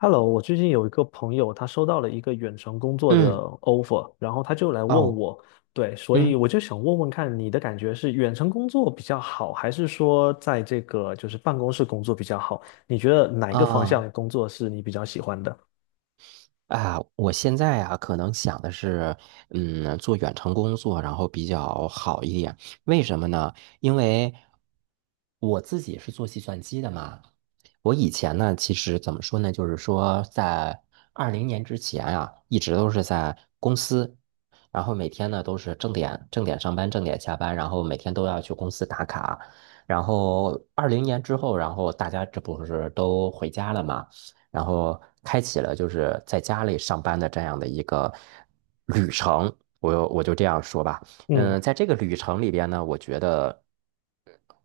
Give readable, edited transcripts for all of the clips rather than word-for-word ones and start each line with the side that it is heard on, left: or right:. left: Hello，我最近有一个朋友，他收到了一个远程工作的
right: 嗯，
left: offer，然后他就来问
right: 哦，
left: 我，对，所以
right: 嗯
left: 我就想问问看，你的感觉是远程工作比较好，还是说在这个就是办公室工作比较好？你觉得哪一个方向
right: 啊
left: 的工作是你比较喜欢的？
right: 我现在啊，可能想的是，做远程工作，然后比较好一点。为什么呢？因为我自己是做计算机的嘛，我以前呢，其实怎么说呢，就是说在二零年之前啊，一直都是在公司，然后每天呢都是正点上班，正点下班，然后每天都要去公司打卡。然后二零年之后，然后大家这不是都回家了嘛，然后开启了就是在家里上班的这样的一个旅程，我就这样说吧。
left: 嗯。
right: 嗯，在这个旅程里边呢，我觉得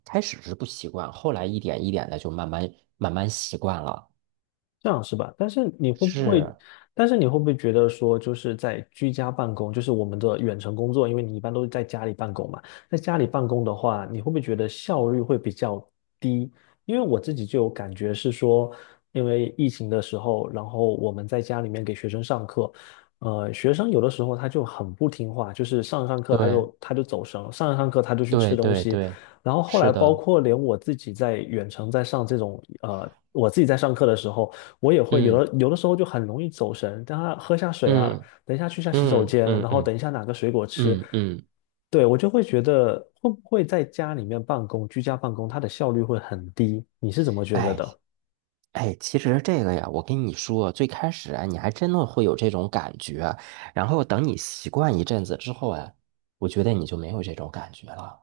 right: 开始是不习惯，后来一点一点的就慢慢习惯了。
left: 这样是吧？
right: 是，
left: 但是你会不会觉得说，就是在居家办公，就是我们的远程工作，因为你一般都是在家里办公嘛，在家里办公的话，你会不会觉得效率会比较低？因为我自己就有感觉是说，因为疫情的时候，然后我们在家里面给学生上课，学生有的时候他就很不听话，就是上课他
right: 对
left: 就走神，上课他就去吃
right: 对
left: 东
right: 对
left: 西，
right: 对，
left: 然后后来
right: 是
left: 包
right: 的，
left: 括连我自己在远程在上这种我自己在上课的时候。我也会有
right: 嗯
left: 的，有的时候就很容易走神。等下喝下水啊，
right: 嗯
left: 等一下去下洗手
right: 嗯
left: 间，
right: 嗯
left: 然后
right: 嗯
left: 等一下拿个水果吃。
right: 嗯嗯，
left: 对，我就会觉得会不会在家里面办公，居家办公，它的效率会很低？你是怎么觉得
right: 哎
left: 的？
right: 哎，其实这个呀，我跟你说，最开始啊，你还真的会有这种感觉啊，然后等你习惯一阵子之后啊，我觉得你就没有这种感觉了。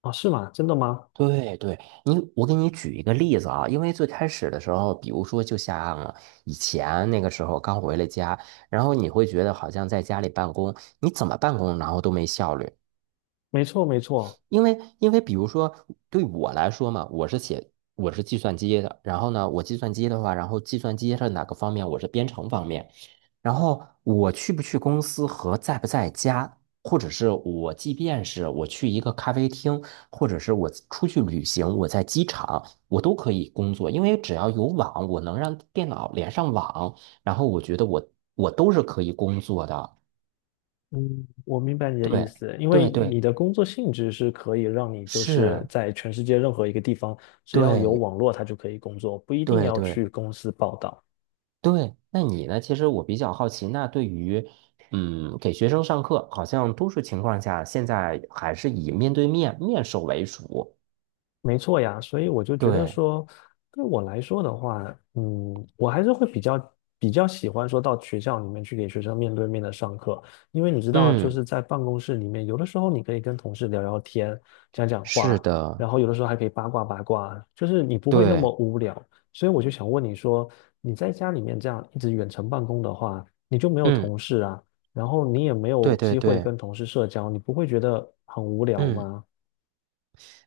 left: 啊，是吗？真的吗？
right: 对对，我给你举一个例子啊，因为最开始的时候，比如说就像以前那个时候刚回了家，然后你会觉得好像在家里办公，你怎么办公然后都没效率，
left: 没错，没错。
right: 因为比如说对我来说嘛，我是计算机的，然后呢，我计算机的话，然后计算机是哪个方面？我是编程方面，然后我去不去公司和在不在家，或者是即便是我去一个咖啡厅，或者是我出去旅行，我在机场，我都可以工作，因为只要有网，我能让电脑连上网，然后我觉得我都是可以工作的。
left: 嗯，我明白你的意
right: 对
left: 思，因为
right: 对对，
left: 你的工作性质是可以让你就是
right: 是，
left: 在全世界任何一个地方，只要有
right: 对
left: 网络，它就可以工作，不一定
right: 对
left: 要
right: 对。
left: 去公司报道。
right: 对，那你呢？其实我比较好奇，那对于，给学生上课，好像多数情况下现在还是以面对面面授为主。
left: 没错呀，所以我就觉得
right: 对，
left: 说，对我来说的话，嗯，我还是会比较喜欢说到学校里面去给学生面对面的上课，因为你知道，就
right: 嗯，
left: 是在办公室里面，有的时候你可以跟同事聊聊天、讲讲
right: 是
left: 话，
right: 的，
left: 然后有的时候还可以八卦八卦，就是你不会那么
right: 对，
left: 无聊。所以我就想问你说，你在家里面这样一直远程办公的话，你就没有
right: 嗯，
left: 同事啊，然后你也没有
right: 对对
left: 机会
right: 对，
left: 跟同事社交，你不会觉得很无聊
right: 嗯，
left: 吗？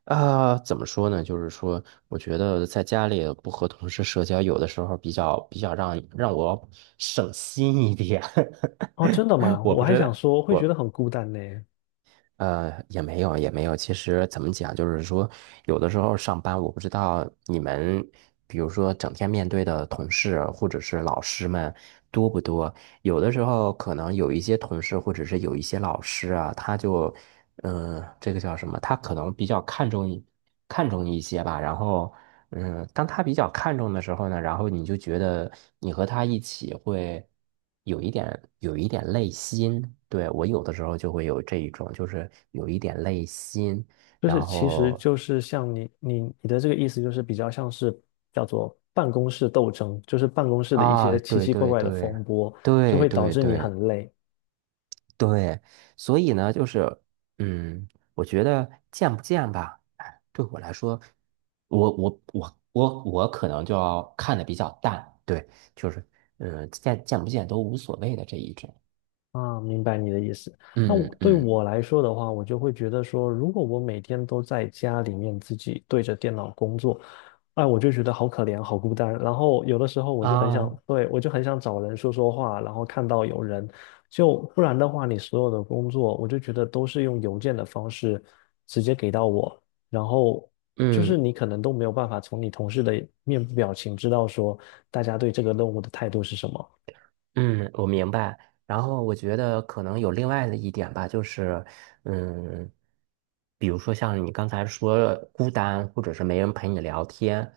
right: 啊、怎么说呢？就是说，我觉得在家里不和同事社交，有的时候比较让我省心一点。
left: 哦，真的吗？
right: 我
left: 我
right: 不
left: 还
right: 知道，
left: 想说，会觉得
right: 我
left: 很孤单呢。
right: 呃，也没有，也没有。其实怎么讲，就是说，有的时候上班，我不知道你们，比如说整天面对的同事或者是老师们多不多？有的时候可能有一些同事或者是有一些老师啊，他就，嗯、这个叫什么？他可能比较看重一些吧。然后，当他比较看重的时候呢，然后你就觉得你和他一起会。有一点有一点累心，对，我有的时候就会有这一种，就是有一点累心，
left: 就是
right: 然
left: 其实
right: 后
left: 就是像你的这个意思，就是比较像是叫做办公室斗争，就是办公室的一
right: 啊，
left: 些奇
right: 对
left: 奇怪
right: 对
left: 怪的
right: 对
left: 风波，就
right: 对
left: 会导
right: 对
left: 致你
right: 对
left: 很累。
right: 对，所以呢，就是嗯，我觉得见不见吧，哎对我来说，我可能就要看的比较淡，对，就是见不见都无所谓的这一种，
left: 啊，明白你的意思。那
right: 嗯嗯
left: 我来说的话，我就会觉得说，如果我每天都在家里面自己对着电脑工作，哎，我就觉得好可怜，好孤单。然后有的时候我就很
right: 啊，
left: 想，对，我就很想找人说说话，然后看到有人，就不然的话，你所有的工作，我就觉得都是用邮件的方式直接给到我，然后就是
right: 嗯。
left: 你可能都没有办法从你同事的面部表情知道说大家对这个任务的态度是什么。
right: 嗯，我明白。然后我觉得可能有另外的一点吧，就是，嗯，比如说像你刚才说孤单，或者是没人陪你聊天，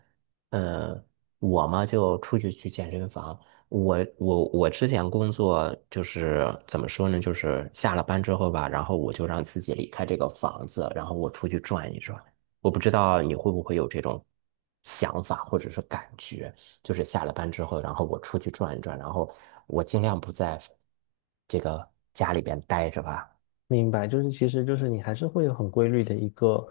right: 呃，我嘛就出去去健身房。我之前工作就是怎么说呢，就是下了班之后吧，然后我就让自己离开这个房子，然后我出去转一转。我不知道你会不会有这种想法或者是感觉。就是下了班之后，然后我出去转一转，然后我尽量不在这个家里边待着吧。
left: 明白，就是其实就是你还是会有很规律的一个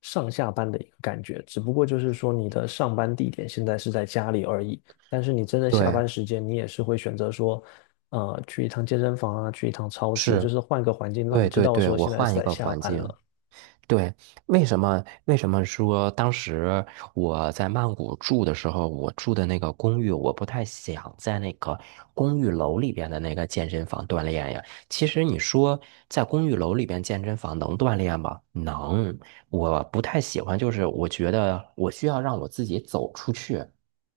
left: 上下班的一个感觉，只不过就是说你的上班地点现在是在家里而已，但是你真的下
right: 对，
left: 班时间，你也是会选择说，去一趟健身房啊，去一趟超市，就
right: 是，
left: 是换个环境，让你
right: 对
left: 知
right: 对
left: 道
right: 对，
left: 说
right: 我
left: 现在是
right: 换一
left: 在
right: 个
left: 下
right: 环
left: 班
right: 境。
left: 了。
right: 对，为什么说当时我在曼谷住的时候，我住的那个公寓，我不太想在那个公寓楼里边的那个健身房锻炼呀？其实你说在公寓楼里边健身房能锻炼吗？能，我不太喜欢，就是我觉得我需要让我自己走出去。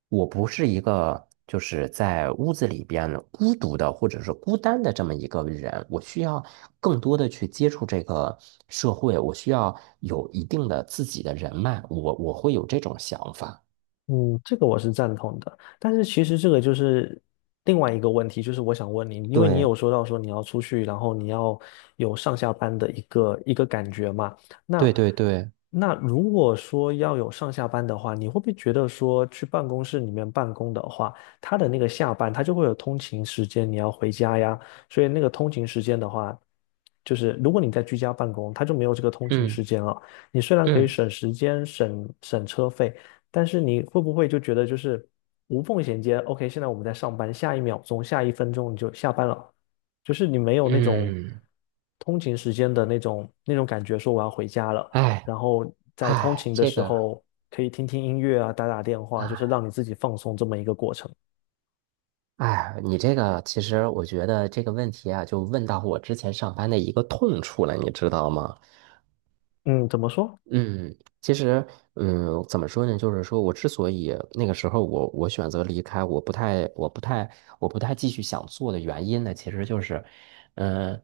right: 我不是一个就是在屋子里边孤独的或者是孤单的这么一个人，我需要更多的去接触这个社会，我需要有一定的自己的人脉，我会有这种想法。
left: 嗯，这个我是赞同的，但是其实这个就是另外一个问题，就是我想问你，因为你
right: 对，
left: 有说到说你要出去，然后你要有上下班的一个感觉嘛，那
right: 对对对，
left: 那如果说要有上下班的话，你会不会觉得说去办公室里面办公的话，他的那个下班他就会有通勤时间，你要回家呀，所以那个通勤时间的话，就是如果你在居家办公，他就没有这个通勤时
right: 嗯
left: 间了，你虽然可以
right: 嗯
left: 省时间、省车费。但是你会不会就觉得就是无缝衔接？OK，现在我们在上班，下一秒钟、下一分钟你就下班了，就是你没有那种
right: 嗯，
left: 通勤时间的那种感觉，说我要回家了。
right: 哎
left: 然后在通
right: 哎，
left: 勤的
right: 这
left: 时
right: 个
left: 候可以听听音乐啊，打打电话，就是
right: 啊。
left: 让你自己放松这么一个过程。
right: 哎，你这个其实我觉得这个问题啊，就问到我之前上班的一个痛处了，你知道吗？
left: 嗯，怎么说？
right: 嗯，其实，怎么说呢？就是说我之所以那个时候我选择离开，我不太继续想做的原因呢，其实就是，呃，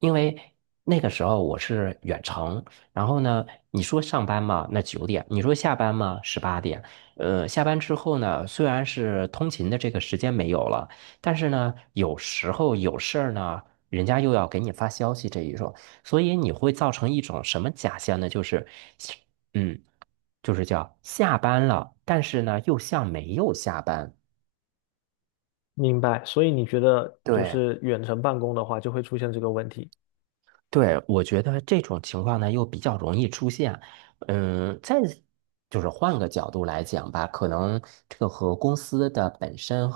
right: 因为那个时候我是远程，然后呢，你说上班嘛，那9点；你说下班嘛，18点。下班之后呢，虽然是通勤的这个时间没有了，但是呢，有时候有事儿呢，人家又要给你发消息这一种。所以你会造成一种什么假象呢？就是，嗯，就是叫下班了，但是呢又像没有下班。
left: 明白。所以你觉得就
right: 对，
left: 是远程办公的话，就会出现这个问题。
right: 对，我觉得这种情况呢又比较容易出现。再就是换个角度来讲吧，可能这个和公司的本身，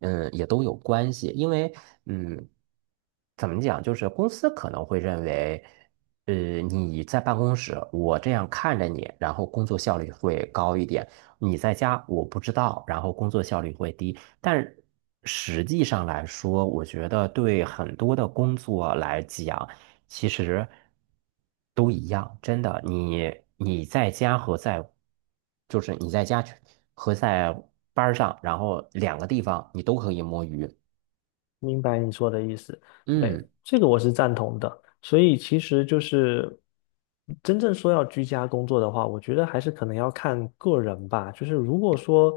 right: 也都有关系。因为，嗯，怎么讲，就是公司可能会认为，呃，你在办公室，我这样看着你，然后工作效率会高一点；你在家，我不知道，然后工作效率会低。但实际上来说，我觉得对很多的工作来讲，其实都一样，真的。你在家和在，就是你在家去和在班儿上，然后两个地方你都可以摸鱼。
left: 明白你说的意思，对，
right: 嗯，
left: 这个我是赞同的。所以其实就是真正说要居家工作的话，我觉得还是可能要看个人吧。就是如果说，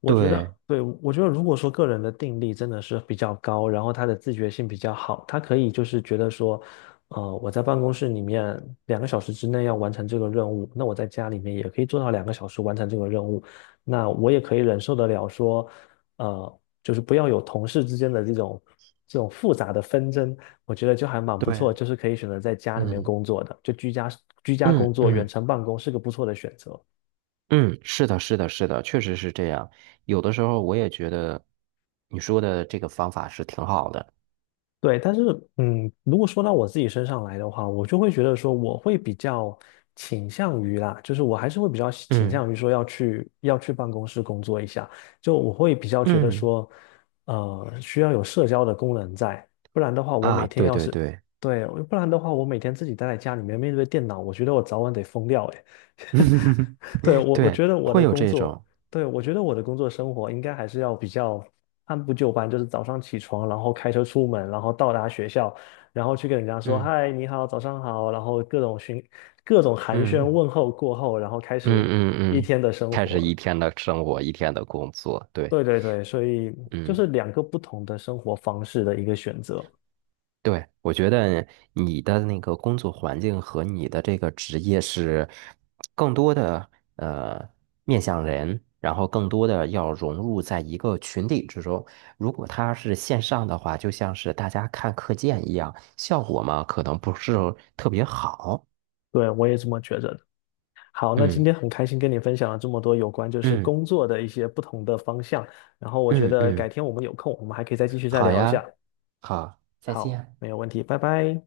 left: 我觉得，
right: 对
left: 对，我觉得如果说个人的定力真的是比较高，然后他的自觉性比较好，他可以就是觉得说，我在办公室里面两个小时之内要完成这个任务，那我在家里面也可以做到两个小时完成这个任务，那我也可以忍受得了说。就是不要有同事之间的这种复杂的纷争，我觉得就还蛮不
right: 对，
left: 错，就是可以选择在家里面
right: 嗯
left: 工作的，就居家工
right: 嗯
left: 作、远
right: 嗯
left: 程办公是个不错的选择。
right: 嗯，是的，是的，是的，确实是这样。有的时候我也觉得你说的这个方法是挺好的。
left: 对，但是嗯，如果说到我自己身上来的话，我就会觉得说，我会比较倾向于啦，就是我还是会比较倾
right: 嗯
left: 向于说要去办公室工作一下，就我会比较觉得
right: 嗯
left: 说，需要有社交的功能在，不然的话，我每
right: 啊，
left: 天
right: 对
left: 要
right: 对
left: 是
right: 对，
left: 对，不然的话，我每天自己待在家里面面对电脑，我觉得我早晚得疯掉。对，我
right: 对，
left: 觉得我
right: 会
left: 的
right: 有
left: 工
right: 这
left: 作，
right: 种。
left: 对，我觉得我的工作生活应该还是要比较按部就班，就是早上起床，然后开车出门，然后到达学校，然后去跟人家说
right: 嗯
left: 嗨，你好，早上好，然后各种寒暄
right: 嗯。
left: 问候过后，然后开
right: 嗯
left: 始
right: 嗯
left: 一
right: 嗯，
left: 天的生
right: 开始
left: 活。
right: 一天的生活，一天的工作，对，
left: 对对对，所以就
right: 嗯，
left: 是两个不同的生活方式的一个选择。
right: 对，我觉得你的那个工作环境和你的这个职业是更多的呃面向人，然后更多的要融入在一个群体之中。如果它是线上的话，就像是大家看课件一样，效果嘛可能不是特别好。
left: 对，我也这么觉着。好，那今
right: 嗯
left: 天很开心跟你分享了这么多有关就是
right: 嗯
left: 工作的一些不同的方向，然后我觉
right: 嗯
left: 得改
right: 嗯，
left: 天我们有空，我们还可以再继续
right: 好
left: 聊一
right: 呀，
left: 下。
right: 好，再
left: 好，
right: 见。
left: 没有问题，拜拜。